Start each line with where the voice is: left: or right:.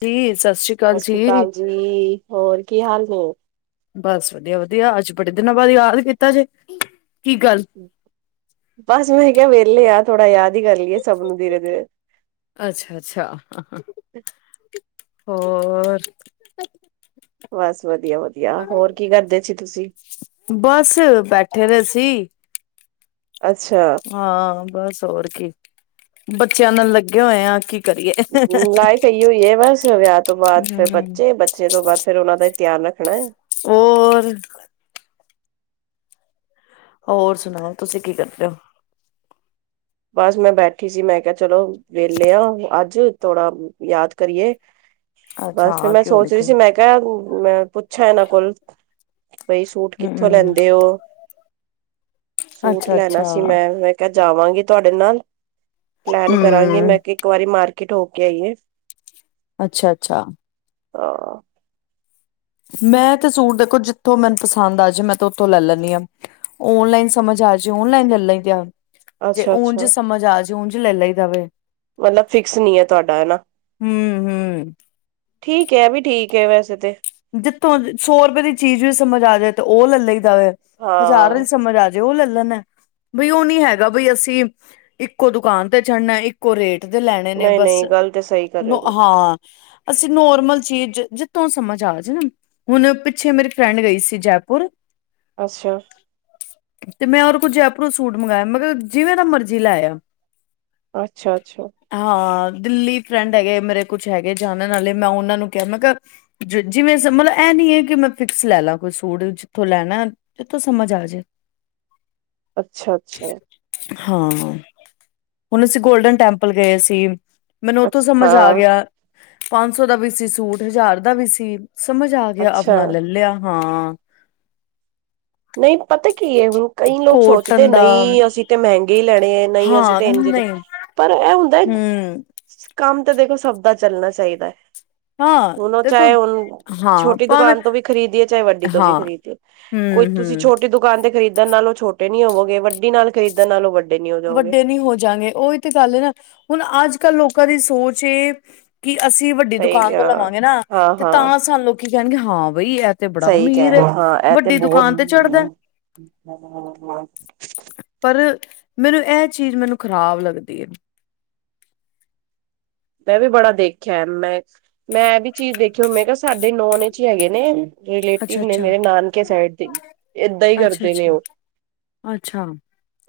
left: ਦੀ ਸਤਿ ਸ੍ਰੀ ਅਕਾਲ ਜੀ।
right: ਜੀ ਹੋਰ ਕੀ ਹਾਲ ਨੇ।
left: ਬਸ ਵਧੀਆ- ਵਧੀਆ ਅੱਜ ਬੜੇ ਦਿਨਾਂ ਬਾਅਦ ਯਾਦ ਕੀਤਾ ਜੇ ਕੀ ਗੱਲ
right: ਬਸ ਮੈਂ ਕਿਹਾ ਵਿਹਲੇ ਆ ਥੋੜਾ ਯਾਦ ਈ ਕਰ ਲਈਏ ਸਭ ਨੂੰ ਦੀਰੇ -ਦੀਰੇ
left: ਅੱਛਾ- ਅੱਛਾ, ਹੋਰ
right: ਬਸ ਵਧੀਆ- ਵਧੀਆ ਹੋਰ ਕੀ ਕਰਦੇ ਸੀ ਤੁਸੀਂ।
left: ਬੱਸ ਬੈਠੇ ਦੇ ਸੀ।
right: ਅੱਛਾ।
left: ਹਾਂ ਬਸ ਹੋਰ ਕੀ, ਬੱਚਿਆਂ ਨਾਲ ਲੱਗੇ ਹੋਏ ਆ ਕਿ
right: ਲਾਈਫ ਆਈਓ ਐ, ਬਸ ਵਿਆਹ ਤੋਂ ਬਾਅਦ ਫੇਰ
left: ਹਮ
right: ਬੱਚੇ- ਬੱਚੇ ਬੱਚੇ ਤੋਂ ਬਾਅਦ ਫੇਰ ਉਹਨਾ ਧਿਆਨ ਰੱਖਣਾ ਐ।
left: ਔਰ ਹੋਰ ਸੁਣਾਓ ਤੁਸੀਂ ਕੀ ਕਰਦੇ ਓ।
right: ਬੱਸ ਮੈਂ ਬੈਠੀ ਸੀ, ਮੈਂ ਕਿਹਾ ਚਲੋ ਵੇਹਲੇ ਆ ਅੱਜ ਥੋੜਾ ਯਾਦ ਕਰੀਏ।
left: ਹੋ ਅੱਛਾ
right: ਬੱਸ ਫਿਰ
left: ਹਾਂ
right: ਮੈਂ
left: ਕਿਉਂ ਨੀ
right: ਸੋਚ ਰਹੀ
left: ਕਿਉਂ
right: ਸੀ ਮੈਂ ਕਿਹਾ ਮੈਂ ਪੁੱਛਾਂ ਇਹਨਾਂ ਕੋਲ ਬਈ ਸੂਟ ਕਿੱਥੋਂ
left: ਹਮ
right: ਲੈਂਦੇ ਹੋ, ਸੂਟ
left: ਅੱਛਾ
right: ਲੈਣਾ
left: ਅੱਛਾ
right: ਸੀ ਮੈਂ ਕਿ ਜਾਵਾਂਗੀ ਤੁਹਾਡੇ ਨਾਲ, ਪਲੈਨ ਕਰਾਂਗੀ
left: ਹਮ
right: ਮੈਂ ਕਿਹਾ ਇੱਕ ਵਾਰੀ ਮਾਰਕੀਟ ਹੋ ਕੇ ਆਈਏ।
left: ਅੱਛਾ-ਅੱਛਾ।
right: ਹਾਂ।
left: ਮੈਂ ਤੇ ਸੂਟ ਦੇਖੋ, ਜਿੱਥੋਂ ਮੈਨੂੰ ਪਸੰਦ ਪਸੰਦ ਆਜੇ ਮੈਂ ਤੇ ਉੱਥੋਂ ਲੈ ਲੈਣੀ ਹਾਂ, ਓਨਲਾਈਨ ਸਮਝ ਆਜੇ ਓਨਲਾਈਨ ਲੈ ਲਈਦਾ। ਜੇ
right: ਅੱਛਾ ਅੱਛਾ
left: ਊਂਝ ਸਮਝ ਆਜੇ ਉਂਝ ਲੈ ਲਈ ਦਾ ਵੇ।
right: ਮਤਲਬ ਫਿਕਸ ਨੀ ਐ ਤੁਹਾਡਾ ਹਨਾ।
left: ਹੂੰ-ਹੂੰ।
right: ਠੀਕ ਹੈ, ਆ ਵੀ ਠੀਕ ਹੈ ਵੈਸੇ ਤੇ
left: ਜਿੱਥੋਂ ਸੌ ਰੁਪਏ ਦੀ ਚੀਜ਼ ਵੀ ਸਮਝ ਆ ਜਾਵੇ ਤੇ ਉਹ ਲੈ ਲਈ ਦਾ ਵੇ
right: ਹਾਂ
left: ਹਜ਼ਾਰ ਸਮਝ ਆ ਜਾ ਜੇ ਉਹ ਲੈ ਲੈਣਾ, ਬਈ ਉਹ ਨੀ ਹੈਗਾ ਬਈ ਅਸੀਂ ਇੱਕੋ ਦੁਕਾਨ ਤੇ ਚੜਨਾ ਇੱਕ ਕੋ ਰੇਟ ਦੇ ਲੈਣੇ ਨੇ
right: ਨਹੀਂ
left: ਬੱਸ,
right: ਨਹੀਂ ਗੱਲ ਤੇ ਸਹੀ ਕਰ ਰਹੇ
left: ਓ
right: ਹੋ ਤੁਸੀਂ
left: ਹਾਂ। ਅਸੀਂ ਨੋਰਮਲ ਚੀਜ਼ ਜਿ ਜਿਥੋ ਸਮਝ ਆ। ਹੁਣ ਪਿੱਛੇ ਮੇਰੀ ਫਰੈਂਡ ਗਈ ਸੀ ਜੈਪੁਰ
right: ਅੱਛਿਆ।
left: ਤੇ ਮੈਂ ਓਹਨੂੰ ਕੁੱਝ ਜੈਪੁਰੋ ਸੂਟ ਮੰਗਾਇਆ ਮਗਰ ਜਿਵੇਂ ਦਾ ਮਰਜ਼ੀ ਲਾਇਆ।
right: ਅੱਛਾ-ਅੱਛਾ।
left: ਹਾਂ ਦਿੱਲੀ ਫਰੈਂਡ ਹੈਗੇ ਮੇਰੇ ਕੁਛ ਹੈਗੇ ਜਾਣਨ ਆਲੇ ਮੈਂ ਉਹਨਾਂ ਨੂੰ ਕਿਹਾ ਮੈਂ ਕਿਹਾ ਜ- ਜਿਵੇਂ ਸਮਲ ਇਹ ਨੀ ਹੈ ਕਿ ਮੈਂ ਫਿਕਸ ਲੈ ਲਾ ਕੋਈ ਸੂਟ ਜਿੱਥੋਂ ਲੈਣਾ, ਜਿਥੋਂ ਸਮਝ ਆ ਜੇ।
right: [inaudible] ਅੱਛਾ
left: ਹਾਂ, ਹੁਣ ਅਸੀਂ ਗੋਲਡਨ ਟੈਂਪਲ ਗੲੇ ਸੀ। ਮੈਨੂੰ ਉਥੋਂ
right: ਅੱਛਾ
left: ਸਮਝ ਆ
right: ਹਾਂ
left: ਗਿਆ, ਪੰਜ ਸੌ ਦਾ ਵੀ ਸੀ ਸੂਟ, ਹਜ਼ਾਰ ਦਾ ਵੀ ਸੀ। ਸਮਝ ਆ ਗਿਆ
right: ਅੱਛਾ
left: ਆਪਣਾ ਲੈ ਲਿਆ ਹਾਂ।
right: ਨਹੀਂ ਪਤਾ ਕੀ ਹੈ, ਹੁਣ ਕਈ ਲੋਕ ਸੋਚਦੇ
left: ਕੋਟਨ ਦਾ
right: ਨਹੀਂ ਅਸੀਂ ਤਾਂ ਮਹਿੰਗੇ ਹੀ ਲੈਣੇ ਹੈ, ਨਹੀਂ ਅਸੀਂ
left: ਹਾਂ
right: ਤੇ ਇੰਜ ਦੇ,
left: ਨਹੀਂ
right: ਪਰ ਇਹ ਹੁੰਦਾ ਹੈ
left: ਹਮ
right: ਕੰਮ ਤੇ ਦੇਖੋ ਸਭ ਦਾ ਚੱਲਣਾ ਚਾਹੀਦਾ ਹੈ।
left: ਹਾਂ
right: ਹੁਣ ਉਹ
left: ਦੇਖੋ
right: ਚਾਹੇ ਹੁਣ
left: ਹਾਂ
right: ਛੋਟੀ
left: ਭਾਵੇਂ
right: ਦੁਕਾਨ ਤੋਂ ਵੀ ਖ਼ਰੀਦੀਏ ਚਾਹੇ ਵੱਡੀ ਤੋਂ ਵੀ ਖਰੀਦੀਏ।
left: ਹੂੰ।
right: ਕੋਈ ਤੁਸੀਂ ਛੋਟੀ ਦੁਕਾਨ ਤੇ ਖਰੀਦਣ ਨਾਲੋ ਉਹ ਛੋਟੇ ਨੀ ਹੋਵੋਗੇ ਵੱਡੀ ਨਾਲ, ਖਰੀਦਣ ਨਾਲ ਉਹ ਵੱਡੇ ਨੀ ਜਾਓਗੇ।
left: ਵੱਡੇ ਨਹੀਂ ਹੋ ਜਾਂਗੇ, ਉਹੀ ਤੇ ਗੱਲ ਹੈ ਨਾ ਹੁਣ ਅੱਜ-ਕੱਲ ਲੋਕਾਂ ਦੀ ਸੋਚ ਇਹ ਕਿ ਅਸੀਂ ਵੱਡੀ
right: ਸਹੀ
left: ਦੁਕਾਨ ਤੋਂ
right: ਆ, ਹਾਂ,
left: ਲਵਾਂਗੇ ਨਾ, ਤੇ
right: ਹਾਂ-ਹਾਂ
left: ਤਾਂ ਸਾਨੂੰ ਲੋਕੀ ਕਹਿਣਗੇ ਹਾਂ ਬਈ ਐਹ
right: ਸਹੀ ਕਹਿ ਰਹੇ ਹਾਂ ਇਹ ਤੇ ਬਹੁਤ
left: ਤੇ ਚੜ੍ਹਦਾ ਪਰ ਮੈਨੂੰ ਇਹ ਚੀਜ਼ ਮੈਨੂੰ ਖ਼ਰਾਬ ਲੱਗਦੀ ਐ।
right: ਮੈਂ ਵੀ ਬੜਾ ਦੇਖਿਆ ਮੈਂ, ਮੈਂ ਇਹ ਵੀ ਚੀਜ਼ ਦੇਖੀ ਮੈਂ ਕਿਹਾ ਸਾਡੇ ਨੋਨ ਚ ਹੈਗੇ ਨੇ
left: ਅੱਛਾ
right: ਰਿਲੇਟਿਵ ਨੇ
left: ਅੱਛਾ
right: ਮੇਰੇ ਨਾਨਕੇ ਸਾਈਡ ਦੇ ਏਦਾਂ ਹੀ
left: ਅੱਛਾ
right: ਕਰਦੇ ਨੇ
left: ਅੱਛਾ
right: ਉਹ।
left: ਅੱਛਾ।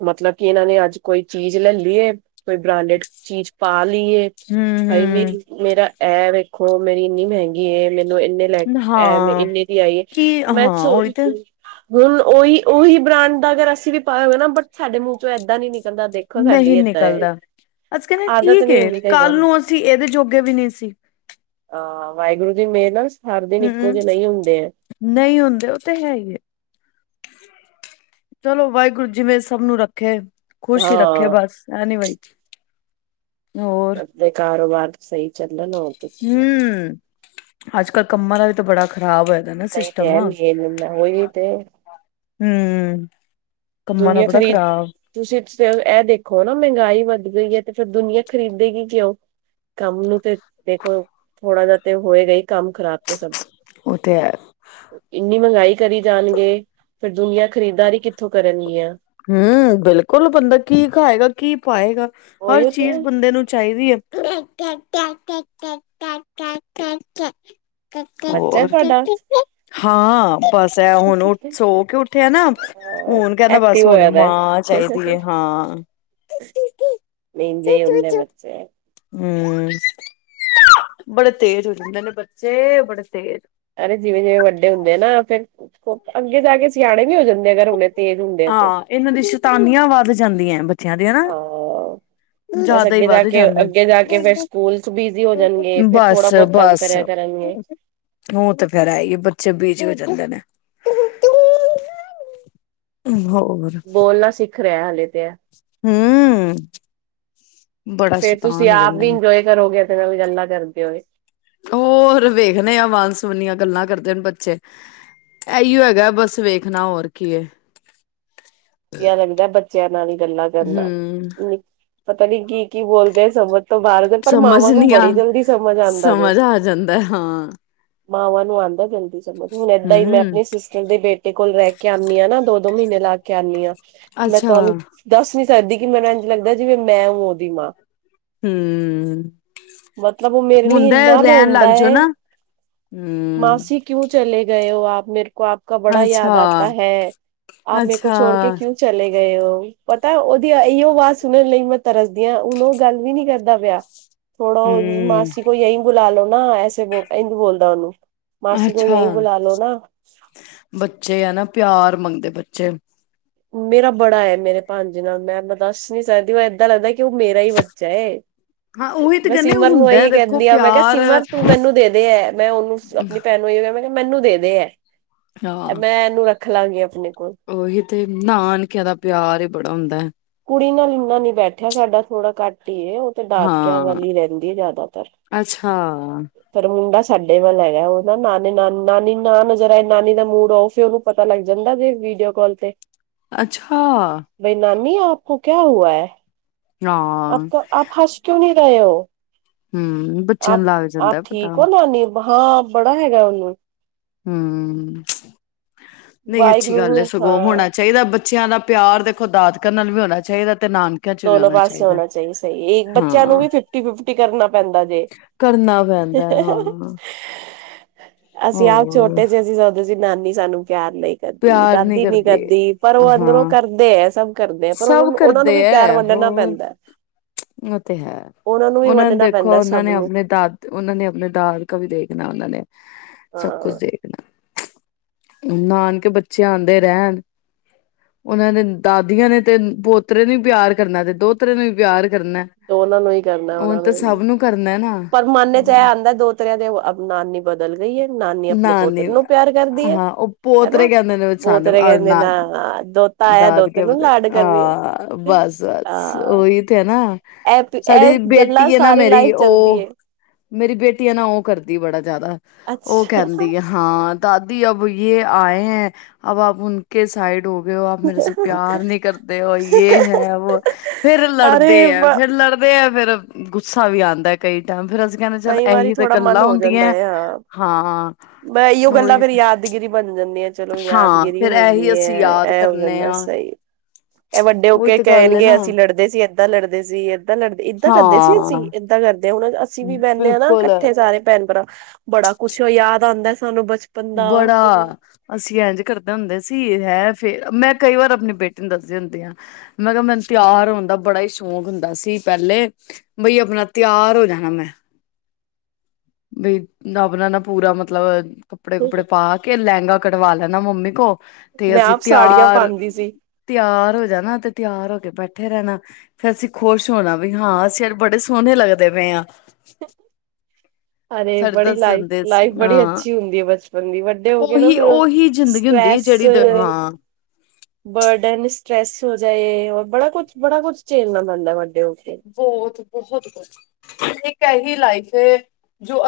right: ਮਤਲਬ ਕਿ ਇਹਨਾਂ ਨੇ ਅੱਜ ਕੋਈ ਚੀਜ਼ ਲੈ ਲਈਏ ਕੋਈ ਬ੍ਰਾਂਡਡ ਚੀਜ਼ ਪਾ ਲਈਏ।
left: ਹੂੰ
right: ਭਾਈ
left: ਹੂੰ
right: ਮੇਰੀ ਮੇਰਾ ਇਹ ਵੇਖੋ ਮੇਰੀ ਇੰਨੀ ਮਹਿੰਗੀ ਐ, ਮੈਨੂੰ ਇੰਨੇ ਲੈ ਐਵੇ
left: ਹਾਂ
right: ਇੰਨੇ ਦੀ ਆਈ ਹੈ
left: ਕੀ
right: ਮੈਂ
left: ਹਾਂ
right: ਸੋਚ
left: ਉਹੀ ਤੇ
right: ਹੁਣ ਉਹੀ-ਉਹੀ ਬ੍ਰਾਂਡ ਦਾ ਅਗਰ ਅਸੀਂ ਵੀ ਪਾਇਆ ਹੋਇਆ ਨਾ ਬਟ ਸਾਡੇ ਮੂੰਹ ਚੋਂ ਇੱਦਾਂ ਨੀ ਨ
left: ਨਹੀਂ ਨਿਕਲਦਾ, ਅਸੀ ਕਹਿੰਦੇ
right: ਆਦਤ
left: ਠੀਕ
right: ਨੀ
left: ਏ
right: ਹੁੰਦੀ ਕਈਆਂ
left: ਕੱਲ ਨੂੰ ਅਸੀਂ ਇਹਦੇ ਜੋਗੇ ਵੀ ਨਹੀਂ ਸੀ।
right: ਹਾਂ ਵਾਹਿਗੁਰੂ ਦੀ ਮੇਹਰ ਨਾਲ ਹਰ ਦਿਨ ਇੱਕੋ
left: ਹੂੰ
right: ਜਿਹੇ ਨਹੀਂ ਹੁੰਦੇ ਆ।
left: ਨਹੀਂ ਹੁੰਦੇ, ਉਹ ਤੇ ਹੈ ਹੀ ਹੈ। ਚਲੋ ਵਾਹਿਗੁਰੂ ਜਿਵੇਂ ਸਭ ਨੂੰ ਰੱਖੇ ਖੁਸ਼
right: ਹਾਂ
left: ਹੀ ਰੱਖੇ ਬਸ ਹੈ ਨੀ ਵਾਹਿ ਹੋਰ?
right: ਦੇ ਕਾਰੋਬਾਰ ਸਹੀ ਚੱਲਣ ਹੋਰ ਤੇ ਕੀ ਹੈ
left: ਹੂੰ, ਅੱਜ -ਕੱਲ੍ਹ ਕੰਮਾਂ ਦਾ ਵੀ ਤਾਂ ਬੜਾ ਖ਼ਰਾਬ ਹੋਏਦਾ ਨਾ
right: ਨਹੀਂ ਤੇ
left: ਸਿਸਟਮ,
right: ਹੈ ਮੇਨ ਉਹੀ ਤੇ
left: ਹੂੰ। ਕੰਮਾਂ ਦਾ
right: ਦੁਨੀਆਂ
left: ਬੜਾ
right: ਖਰੀਦ
left: ਖ਼ਰਾਬ
right: ਤੁਸੀਂ ਇਸ ਟਾਈਮ ਐ ਦੇਖੋ ਨਾ, ਮਹਿੰਗਾਈ ਵਧ ਗਈ ਏ ਤੇ ਫਿਰ ਦੁਨੀਆਂ ਖਰੀਦੇਗੀ ਕਿਉਂ? ਕੰਮ ਨੂੰ ਤੇ ਦੇਖੋ ਥੋੜਾ ਜਾ ਤੇ ਹੋਏਗਾ ਹੀ ਕੰਮ ਖ਼ਰਾਬ ਤੇ ਸਭ
left: ਓ ਤੇ ਹੈ।
right: ਇੰਨੀ ਮਹਿੰਗਾਈ ਕਰੀ ਜਾਣਗੇ, ਫਿਰ ਦੁਨੀਆਂ ਖਰੀਦਦਾਰੀ ਕਿੱਥੋਂ ਕਰਨਗੀਆਂ।
left: ਹੂੰ, ਬਿਲਕੁਲ ਬੰਦਾ ਕੀ ਖਾਏਗਾ, ਕੀ ਪਾਏਗਾ, ਹਰ
right: ਉਹੀਓ ਤੇ
left: ਚੀਜ਼ ਬੰਦੇ ਨੂੰ ਚਾਹੀਦੀ ਐ। ਕਾ ਕਾ ਕਾ ਕਾ
right: ਬੱਚਾ
left: ਹੋਰ?
right: ਤੁਹਾਡਾ
left: ਹਾਂ ਬਸ ਐ ਹੁਣ ਸੋ ਕੇ ਉੱਠਿਆ ਨਾ, ਹੁਣ ਕਹਿੰਦਾ ਬਸ
right: ਐਕਟਿਵ
left: ਹੁਣ
right: ਹੋਇਆ ਦਾ
left: ਮਾਂ ਚਾਹੀਦੀ ਏ, ਹਾਂ।
right: ਮੇਨ ਜੇ ਹੁੰਦੇ ਬੱਚੇ
left: ਹੂੰ, ਬੜੇ ਤੇਜ਼ ਹੋ ਜਾਂਦੇ ਨੇ ਬੱਚੇ, ਬੜੇ ਤੇਜ਼
right: ਅਰੇ ਜਿਵੇਂ-ਜਿਵੇਂ ਵੱਡੇ ਹੁੰਦੇ ਆ ਨਾ ਫਿਰ, ਅੱਗੇ ਜਾ ਕੇ ਸਿਆਣੇ ਵੀ ਹੋ ਜਾਂਦੇ ਆ, ਅਗਰ ਹੁਣੇ ਤੇਜ਼ ਹੁੰਦੇ ਆ ਤੇ।
left: ਏਨਾਂ ਦੀ ਸ਼ੈਤਾਨੀਆਂ ਵੱਧ ਜਾਂਦੀਆਂ ਬੱਚਿਆਂ ਦੀ ਹਨਾ।
right: ਹਾਂ ਬਸ ਅੱਗੇ ਜਾ ਕੇ, ਅੱਗੇ ਜਾਕੇ ਫੇਰ ਸਕੂਲ ਚ ਬਿਜੀ ਹੋ ਜਾਣਗੇ,
left: ਨੇ
right: ਫੇਰ
left: ਬਸ
right: ਥੋੜਾ ਬਹੁਤ ਤੰਗ
left: ਬਸ
right: ਕਰਿਆ ਕਰਨਗੇ।
left: ਉਹ ਤੇ ਫਿਰ ਐ ਈ ਏ, ਬੱਚੇ ਬੀਜੀ ਹੋ ਜਾਂਦੇ ਨੇ। ਹੋਰ।
right: ਬੋਲਣਾ ਸਿੱਖ ਰਿਹਾ ਹਲੇੇ ਤੇ ਆ।
left: ਹੂੰ, ਬੜਾ ਸ਼ੈਤਾਨ ਹੋ ਜਾਂਦੇ ਨੇ।
right: ਚਿਰ ਹੋ ਗਿਆ ਤੇਰੇ ਨਾਲ ਗੱਲਾਂ ਕਰਦੇ ਹੋਏ।
left: ਹੋਰ ਵੇਖਣੇ ਆ ਵਨ ਸਵਨੀਆਂ ਗੱਲਾਂ ਕਰਦੇ ਨੇ ਬੱਚੇ। ਐਈਓ ਹੈਗਾ ਬਸ ਵੇਖਣਾ, ਹੋਰ ਕੀ ਏ।
right: [inaudible] ਵਧੀਆ ਰਹਿੰਦਾ ਬੱਚਿਆਂ ਨਾਲ ਹੀ ਗੱਲਾਂ ਕਰਨਾ,
left: ਹਮ
right: ਪਤਾ ਨੀ ਕੀ-ਕੀ ਬੋਲਦੇ ਸਮਝ ਤੋਂ ਬਾਹਰ ਦੇ ਪਰ
left: ਸਮਝ
right: ਮਾਵਾਂ ਨੂੰ
left: ਨੀ ਆ
right: ਬੜੀ ਜਲਦੀ ਸਮਝ ਆਂਦਾ ਜੇ।
left: ਸਮਝ ਆ ਜਾਂਦਾ ਹਾਂ
right: ਮਾਵਾਂ ਨੂੰ ਆਂਦਾ ਜਲਦੀ ਸਮਝ, ਹੁਣ ਏਦਾਂ ਹੀ
left: ਹਮ
right: ਆਪਣੀ ਸਿਸਟਰ ਦੇ ਬੇਟੇ ਕੋਲ ਰਹਿ ਕੇ ਆਨੀ ਆ, ਨਾ ਦੋ- ਦੋ ਮਹੀਨੇ ਲਾਕੇ ਆਨੀ ਆ। ਮੈਂ
left: ਅੱਛਾ
right: ਤੁਹਾਨੂੰ ਦੱਸ ਨੀ ਸਕਦੀ ਕਿ ਮੈਨੂੰ ਇੰਝ ਲੱਗਦਾ ਜਿਵੇਂ ਮੈਂ ਹੋਵਾਂ ਓਦੀ ਮਾਂ।
left: ਹੂੰ,
right: ਮਤਲਬ ਉਹ ਮੇਰੇ ਲਈ
left: ਹੁੰਦਾ ਏ ਓ
right: ਇੰਨਾ
left: ਰਹਿਣ ਲੱਗ
right: ਰੋਂਦਾ
left: ਜਾਓ ਨਾ ਹੂੰ।
right: ਕਿਉਂ ਚਲੇ ਗਏ ਹੋ ਆਪ, ਮੇਰੇ ਕੋ ਆਪ ਕਾ ਬੜਾ ਯਾਦ
left: ਅੱਛਾ
right: ਆਤਾ ਹੈ, ਆਪ ਮੇਰੇ ਕੋ
left: ਅੱਛਾ
right: ਚਲੇ ਗਏ ਹੋ। ਪਤਾ ਉਹਦੀ ਇਓ ਆਵਾਜ਼ ਸੁਣਨ ਲਈ ਮੈਂ ਤਰਸਦੀ ਆ, ਹੁਣ ਉਹ ਗੱਲ ਵੀ ਨੀ ਕਰਦਾ ਪਿਆ। ਥੋੜਾ ਉਹਦੀ
left: ਹੂੰ
right: ਮਾਸੀ ਕੋ ਯਹੀ ਬੁਲਾ ਲੋ ਨਾ, ਐਸੇ ਬ ਇੰਝ ਬੋਲਦਾ ਉਹਨੂੰ। ਮਾਸੀ ਕੋ
left: ਅੱਛਾ!
right: ਯਹੀਂ
left: ਬੱਚੇ ਆ ਨਾ ਪਿਆਰ ਮੰਗਦੇ ਬੱਚੇ।
right: ਮੇਰਾ ਬੜਾ ਐ ਮੇਰੇ ਭਾਣਜੇ ਨਾਲ, ਮੈਂ-ਮੈਂ ਦੱਸ ਨੀ ਸਕਦੀ ਮੈਂ ਏਦਾਂ ਲੱਗਦਾ ਕਿ ਉਹ ਮੇਰਾ ਹੀ ਬੱਚਾ ਏ।
left: ਹਾਂ ਉਹੀ ਤੇ
right: ਮੈਂ
left: ਕਹਿੰਦੇ
right: ਸਿਮਰ ਨੂੰ
left: ਹੁੰਦਾ
right: ਇਹੀ
left: ਦੇਖੋ
right: ਕਹਿੰਦੀ ਆਂ, ਮੈਂ ਕਿਹਾ
left: ਪਿਆਰ
right: ਸਿਮਰ ਤੂੰ ਮੈਨੂੰ ਦੇ ਐ। ਮੈਂ ਉਹਨੂੰ ਆਪਣੀ ਭੈਣ ਨੂੰ ਇਹ ਕਿਹਾ ਮੈਂ ਮੈਨੂੰ ਦੇ ਐ,
left: ਹਾਂ
right: ਮੈਂ ਇਹਨੂੰ ਰੱਖ ਲਾਂਗੀ ਆਪਣੇ ਕੋਲ।
left: ਉਹੀ ਤੇ ਨਾਨਕਿਆਂ ਦਾ ਪਿਆਰ ਈ ਬੜਾ ਹੁੰਦਾ।
right: ਕੁੜੀ ਨਾਲ ਇੰਨਾ ਨੀ ਬੈਠਿਆ ਸਾਡਾ ਥੋੜਾ ਘੱਟ ਹੀ ਏ। ਤੇ ਦਾਦਕਿਆਂ
left: ਹਾਂ
right: ਵੱਲ ਹੀ ਰਹਿੰਦੀ ਐ ਜ਼ਿਆਦਾਤਰ।
left: ਅੱਛਾ
right: ਪਰ ਮੁੰਡਾ ਸਾਡੇ ਵੱਲ ਹੈਗਾ ਉਹ ਨਾ ਨਾਨੇ ਨਾਨ ਨਾਨੀ ਨਾ ਨਜ਼ਰ ਆਏ, ਨਾਨੀ ਦਾ ਮੂਡ ਔਫ ਉਹਨੂੰ ਪਤਾ ਲੱਗ ਜਾਂਦਾ ਵੀ ਵੀਡੀਓ ਕਾਲ ਤੇ
left: ਅੱਛਾ।
right: ਬਾਈ ਨਾਨੀ ਆਪ ਕੋ ਕਿਆ ਹੁਆ ਐ,
left: ਹਾਂ
right: ਆਪ ਆਪ ਹੱਸ ਕਿਉਂ ਨੀ ਰਹੇ ਓ,
left: ਹਮ ਬੱਚਿਆਂ
right: ਆਪ
left: ਨੂੰ ਲੱਗ
right: ਆਪ
left: ਜਾਂਦਾ ਪਤਾ
right: ਠੀਕ ਹੋ ਨਾਨੀ। ਹਾਂ ਬੜਾ ਹੈਗਾ ਉਹਨੂੰ।
left: ਹੂੰ, ਨਹੀਂ ਅੱਛੀ ਗੱਲ ਐ
right: ਵਾਹਿਗੁਰੂ
left: ਸਗੋਂ
right: ਹਾਂ
left: ਹੁਣਾ ਚਾਹੀਦਾ ਬੱਚਿਆਂ ਦਾ ਪਿਆਰ ਦੇਖੋ ਦਾਦਕਿਆ ਨਾਲ ਵੀ ਹੋਣਾ ਚਾਹੀਦਾ ਤੇ ਨਾਨ
right: ਦੋਨੋਂ ਪਾਸੇ ਹੋਣਾ ਚਾਹੀ ਸਹੀ, ਬੱਚਿਆਂ ਨੂੰ
left: ਹਾਂ
right: ਵੀ ਫਿਫਟੀ-ਫਿਫਟੀ ਕਰਨਾ ਪੈਂਦਾ ਜੇ।
left: ਕਰਨਾ ਪੈਂਦਾ
right: ਅਅ ਹ ਸ
left: ਹਾਂ
right: ਅਸੀਂ ਆਪ
left: ਹੋਰ
right: ਛੋਟੇ ਸੀ, ਅਸੀਂ ਜਦੋਂ ਸੀ ਨਾਨੀ ਸਾਨੂੰ ਪਿਆਰ ਨਈ ਕਰਦੀ,
left: ਪਿਆਰ ਨਹੀਂ
right: ਦਾਦੀ ਨੀ
left: ਕਰਦੇ
right: ਕਰਦੀ ਪਰ ਉਹ ਅੰਦਰੋਂ
left: ਹਾਂ
right: ਕਰਦੇ ਐ, ਸਭ ਕਰਦੇ ਐ ਪਰ ਉਹਨਾਂ
left: ਸਭ
right: ਨੂੰ ਉਹਨਾਂ ਨੂੰ
left: ਕਰਦੇ
right: ਵੀ ਪਿਆਰ
left: ਹੈ
right: ਵੰਡਣਾ
left: ਹੋਰ,
right: ਪੈਂਦਾ
left: ਉਹ ਤੇ ਹੈ,
right: ਵੀ
left: ਉਹਨਾਂ ਨੂੰ
right: ਵੰਡਣਾ
left: ਦੇਖੋ
right: ਪੈਂਦਾ
left: ਉਹਨਾਂ
right: ਸਭ
left: ਨੇ
right: ਨੂੰ
left: ਆਪਣੇ ਦਾ ਉਹਨਾਂ ਨੇ ਆਪਣੇ ਦਾਦਕਾ ਵੀ ਦੇਖਣਾ ਉਹਨਾਂ ਨੇ, ਸਭ ਕੁਛ
right: ਹਾਂ
left: ਦੇਖਣਾ। ਨਾਨਕੇ ਬੱਚੇ ਆਂਦੇ ਰਹਿਣ। ਉਹਨਾਂ ਨੇ ਦਾਦੀਆਂ ਨੇ ਤੇ ਪੋਤਰੇ ਨੂੰ ਵੀ ਪਿਆਰ ਕਰਨਾ ਤੇ ਦੋਹਤਰੇ ਨੂੰ ਵੀ ਪਿਆਰ ਕਰਨਾ।
right: ਦੋਨਾਂ ਨੂੰ ਹੀ ਕਰਨਾ
left: ਹੁਣ
right: ਉਹਨਾਂ
left: ਤਾਂ
right: ਨੇ ਵੀ,
left: ਸਭ ਨੂੰ ਕਰਨਾ ਨਾ
right: ਪਰ ਮੰਨ ਚ ਐ ਆਂਦਾ ਦੋ ਤਰ੍ਹਾਂ ਦੇ ਨਾਨੀ ਬਦਲ ਗਈ ਐ ਨਾਨੀ ਆਪਣੇ
left: ਨਾ ਨੀ
right: ਪੋਤਰੇ ਨੂੰ ਪਿਆਰ ਕਰਦੀ ਏ,
left: ਹਾਂ ਉਹ ਪੋਤਰੇ
right: ਹਨਾ
left: ਕਹਿੰਦੇ ਨੇ ਸਾਨੂੰ
right: ਪੋਤਰੇ ਕਹਿੰਦੇ ਨਾ ਦੋਹਤਾ ਆਇਆ ਦੋਹਤੇ
left: ਦਾਦਕੇ
right: ਨੂੰ
left: ਪਤਾ
right: ਲਾਡ ਕਰੀ
left: ਹਾਂ
right: ਰਹੀ
left: ਬਸ
right: ਆ,
left: ਬਸ
right: ਹਾਂ।
left: ਉਹੀ ਤੇ ਨਾ
right: ਇਹ ਇਹ
left: ਸਾਡੀ
right: ਗੱਲਾਂ
left: ਬੇਟੀ ਐ ਨਾ
right: ਸਾਰੀ ਲਾਈਫ
left: ਮੇਰੀ
right: ਚੱਲਦੀ
left: ਉਹ
right: ਹੈ
left: ਮੇਰੀ ਬੇਟੀ ਐ ਨਾ ਓ ਕਰਦੀ ਆ ਬੜਾ ਜ਼ਿਆਦਾ ਉਹ ਕਹਿੰਦੀ ਆ
right: ਅੱਛਾ
left: ਹਾਂ ਦਾਦੀ ਅਬ ਯੇ ਆਏ ਐ ਅਬ ਆਪ ਉਨਕੇ ਸਾਈਡ ਹੋ। ਆਪ ਮੇਰੇ ਸੇ ਪਿਆਰ ਨੀ ਕਰਤੇ ਹੋ ਯੇ ਹੈ ਵੋ ਫੇਰ
right: ਅਰੇ
left: ਲੜਦੇ
right: ਬ
left: ਐ ਫੇਰ ਲੜ ਲੜਦੇ ਆ ਫੇਰ ਗੁੱਸਾ ਵੀ ਆਂਦਾ ਕਈ ਟਾਈਮ, ਫੇਰ ਅਸੀਂ ਕਹਿੰਦੇ ਚੱਲ
right: ਕਈ ਵਾਰੀ
left: ਐਹੀ ਤੇ
right: ਥੋੜਾ ਮਨ
left: ਗੱਲਾਂ
right: ਹੋ ਜਾਂਦਾ
left: ਹੁੰਦੀਆਂ।
right: ਹੈ ਹਾਂ।
left: ਹਾਂ,
right: ਮੈਂ ਇਓ ਗੱਲਾਂ
left: ਉਹੀ
right: ਫੇਰ ਯਾਦਗਿਰੀ ਬਣ ਜਾਂਦੀ ਐ, ਚਲੋ
left: ਹਾਂ
right: ਯਾਦਗਿਰੀ
left: ਫੇਰ
right: ਹੋ
left: ਇਹੀ
right: ਗਈ
left: ਅਸੀਂ
right: ਐ,
left: ਯਾਦ
right: ਐਹ ਹੋ
left: ਕਰਨੇ
right: ਜਾਂਦਾ
left: ਆ
right: ਸਹੀ। ਐ ਵੱਡੇ ਹੋ
left: ਉਹੀ
right: ਕੇ
left: ਤੇ ਗੱਲ ਹੈ
right: ਕਹਿਣਗੇ
left: ਨਾ
right: ਅਸੀਂ ਲੜਦੇ ਸੀ, ਏਦਾਂ ਲੜਦੇ ਸੀ, ਏਦਾਂ ਲੜਦੇ ਏਦਾਂ ਕਰਦੇ ਸੀ
left: ਹਾਂ
right: ਅਸੀਂ। ਐਦਾਂ ਕਰਦੇ ਹੁਣ ਅਸੀਂ ਵੀ ਬਹਿਣੇ ਆ ਨਾ
left: ਬਿਲਕੁਲ
right: ਕੱਠੇ ਸਾਰੇ ਭੈਣ ਭਰਾ ਬੜਾ ਕੁਛ ਯਾਦ ਆਂਦਾ ਸਾਨੂੰ ਬਚਪ
left: ਬੜਾ। ਅਸੀਂ ਐਂਝ ਕਰਦੇ ਹੁੰਦੇ ਸੀ ਹੈ ਫੇਰ ਮੈਂ ਕਈ ਵਾਰ ਆਪਣੀ ਬੇਟੀ ਨੂੰ ਦੱਸਦੀ ਹੁੰਦੀ ਹਾਂ। ਮੈਂ ਕਹਾ ਮੈਨੂੰ ਤਿਆਰ ਹੋਣ ਦਾ ਬੜਾ ਹੀ ਸ਼ੌਕ ਹੁੰਦਾ ਸੀ ਪਹਿਲੇ। ਬਈ ਆਪਣਾ ਤਿਆਰ ਹੋ ਜਾਣਾ ਮੈਂ। ਬਈ ਅਪਣਾ ਨਾ ਪੂਰਾ ਮਤਲਬ ਕੱਪੜੇ ਕੁਪੜੇ ਪਾ ਕੇ ਲਹਿੰਗਾ ਕਢਵਾ ਲੈਣਾ ਮੰਮੀ ਕੋਲ। ਤੇ
right: ਮੈਂ
left: ਅਸੀਂ
right: ਆਪ ਸਾੜੀਆਂ
left: ਤਿਆਰ,
right: ਪਾਉਂਦੀ ਸੀ।
left: ਤਿਆਰ ਹੋ ਜਾਣਾ ਤੇ ਤਿਆਰ ਹੋ ਕੇ ਬੈਠੇ ਰਹਿਣਾ। ਫਿਰ ਅਸੀਂ ਖੁਸ਼ ਹੋਣਾ ਵੀ ਹਾਂ ਅਸੀਂ ਅੱਜ ਬੜੇ ਸੋਹਣੇ ਲੱਗਦੇ ਪਏ ਆ।
right: ਅਰੇ
left: ਸਾਡੇ
right: ਬੜੀ
left: ਦਸ
right: ਲਾਈਫ
left: ਜਾਂਦੇ ਸੀ
right: ਲਾਈਫ ਬੜੀ
left: ਹਾਂ,
right: ਅੱਛੀ ਹੁੰਦੀ ਹੈ ਬਚਪਨ ਦੀ ਵੱਡੇ ਹੋ ਕੇ ਨਾ
left: ਉਹੀ
right: ਫੇਰ
left: ਉਹੀ ਜ਼ਿੰਦਗੀ ਹੁੰਦੀ ਏ। ਜਿਹੜੀ ਦੇ
right: ਸਟਰ੍ਰੈਸ
left: ਹਾਂ।
right: [inaudible] ਬਰਡਨ ਸਟਰ੍ਰੈਸ ਹੋ ਜਾਏ ਔਰ ਬੜਾ ਕੁਛ ਬੜਾ ਕੁਛ ਝੇਲਣਾ ਪੈਂਦਾ ਵੱਡੇ ਹੋ ਕੇ।
left: ਬਹੁਤ ਬਹੁਤ ਖੁਸ਼ ਇੱਕ ਹੈਗੀ ਲਾਈਫ ਜੋ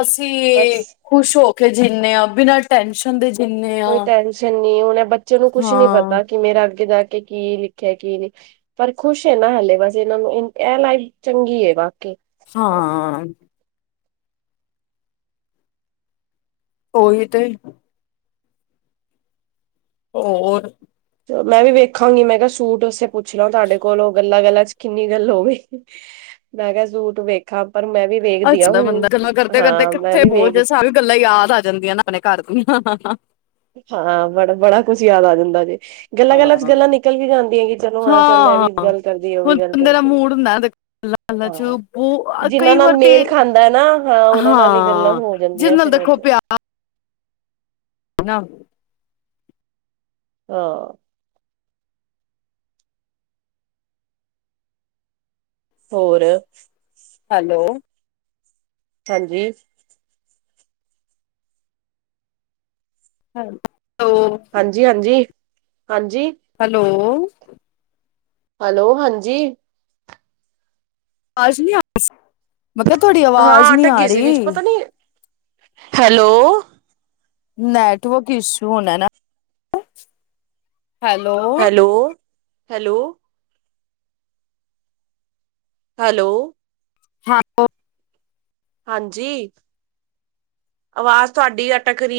right: ਬਸ
left: ਅਸੀਂ ਖੁਸ਼ ਹੋ ਕੇ ਜਿੰਨੇ ਆ ਬਿਨਾਂ ਟੈਨਸ਼ਨ ਦੇ ਜਿੰਨੇ-
right: ਕੋਈ ਟੈਨਸ਼ਨ ਨੀ ਹੁਣ ਏ ਬੱਚੇ ਨੂੰ ਕੁਛ ਨੀ
left: ਹਾਂ
right: ਪਤਾ ਕਿ ਮੇਰਾ ਅੱਗੇ ਜਾ ਕੇ ਕੀ ਲਿਖਿਆ ਕੀ ਨਹੀਂ। ਪਰ ਖੁਸ਼ ਨਾ ਹਲੇ ਬਸ ਇਹਨਾਂ ਨੂੰ ਇਹ ਲਾਈਫ ਚੰਗੀ ਹੈ ਵਾਕਈ।
left: ਹਾਂ। ਓਹੀ ਤੇ। ਹੋਰ?
right: ਮੈਂ ਵੀ ਵੇਖਾਂਗੀ ਮੈਂ ਕਿਹਾ ਸੂਟ ਸੇ ਪੁੱਛ ਲਾ ਤਾਡੇ ਕੋਲੋਂ ਗੱਲਾਂ -ਗੱਲਾਂ ਚ ਕਿੰਨੀ ਗੱਲ ਹੋਗੀ। ਮੈਂ ਕਿਆ ਸੂਟ ਵੇਖਾਂ ਪਰ ਮੈਂ ਵੀ ਵੇਖਦੀ
left: ਅੱਚ
right: ਹਾਂ
left: ਦਾ
right: ਹੁਣ
left: ਬੰਦਾ ਗੱਲਾਂ ਕਰਦੇ -ਕਰਦੇ
right: ਹਾਂ ਮੈਂ
left: ਕਿੱਥੇ
right: ਵੀ ਵੇਖ
left: ਬੋਤ ਸਾਰ ਗੱਲਾਂ ਯਾਦ ਆ ਜਾਂਦੀਆਂ ਨਾ ਆਪਣੇ ਘਰ ਦੀਆਂ।
right: ਹਾਂ ਬੜਾ-ਬੜਾ ਕੁਛ ਯਾਦ ਆ ਜਾਂਦਾ ਜੇ। ਗੱਲਾਂ - ਗੱਲਾਂ ਚ ਗੱਲਾਂ ਨਿਕਲ ਵੀ ਜਾਂਦੀਆਂ ਕਿ ਚਲੋ ਹਾਂ ਚੱਲ ਇਹ ਵੀ ਗੱਲ ਕਰਦੀ ਉਹ ਵੀ
left: ਹੁਣ
right: ਗੱਲ
left: ਬੰਦੇ ਦਾ
right: ਕਰਦੀ।
left: ਮੂਡ ਹੁੰਦਾ ਗੱਲਾਂ ਚ
right: ਹਾਂ,
left: ਬਹੁ
right: ਜਿੰਨਾਂ
left: ਕਈ
right: ਨਾਲ
left: ਵਾਰ ਤੇ
right: ਮੇਲ ਖਾਂਦਾ ਨਾ, ਹਾਂ ਓਨਾ ਨਾਲ ਈ ਗੱਲਾਂ
left: ਹਾਂ
right: ਹੋ ਜਾਂਦੀਆਂ
left: ਜਿਹਦੇ ਨਾਲ
right: ਫੇਰ
left: ਦੇਖੋ
right: ਰੋਜ-ਰੋਜ
left: ਪਿਆਰ ਨਾ [unintelligible]
right: ਆ। ਹੋਰ?
left: ਹਾਲੋ।
right: ਹਾਂਜੀ।
left: ਹਾਂ ਨ, ਲੋ
right: ਹਾਂਜੀ- ਹਾਂਜੀ, ਹਾਂਜੀ।
left: ਹਲੋ।
right: ਹਲੋ ਹਾਂਜੀ।
left: ਵਾਜ਼ ਨੀ ਆ, ਮੈਂ ਕਿਆ ਥੋਡੀ
right: ਹਾਂ
left: ਅਵਾਜ਼ ਨੀ
right: ਅਟਕ
left: ਆ
right: ਗਈ ਸੀ
left: ਰੀ।
right: ਵਿੱਚ ਪਤਾ ਨੀ ਹੈਲੋ।
left: ਨੈਟਵਰਕ ਇਸ਼ੂ ਹੋਣਾ ਨਾ। ਹੈਲੋ।
right: Hello, hello. ਹੈਲੋ।
left: ਹਾਂ [unintelligible]
right: ਹਾਂਜੀ, ਆਵਾਜ਼ ਤੁਹਾਡੀ ਅਟਕ ਰੀ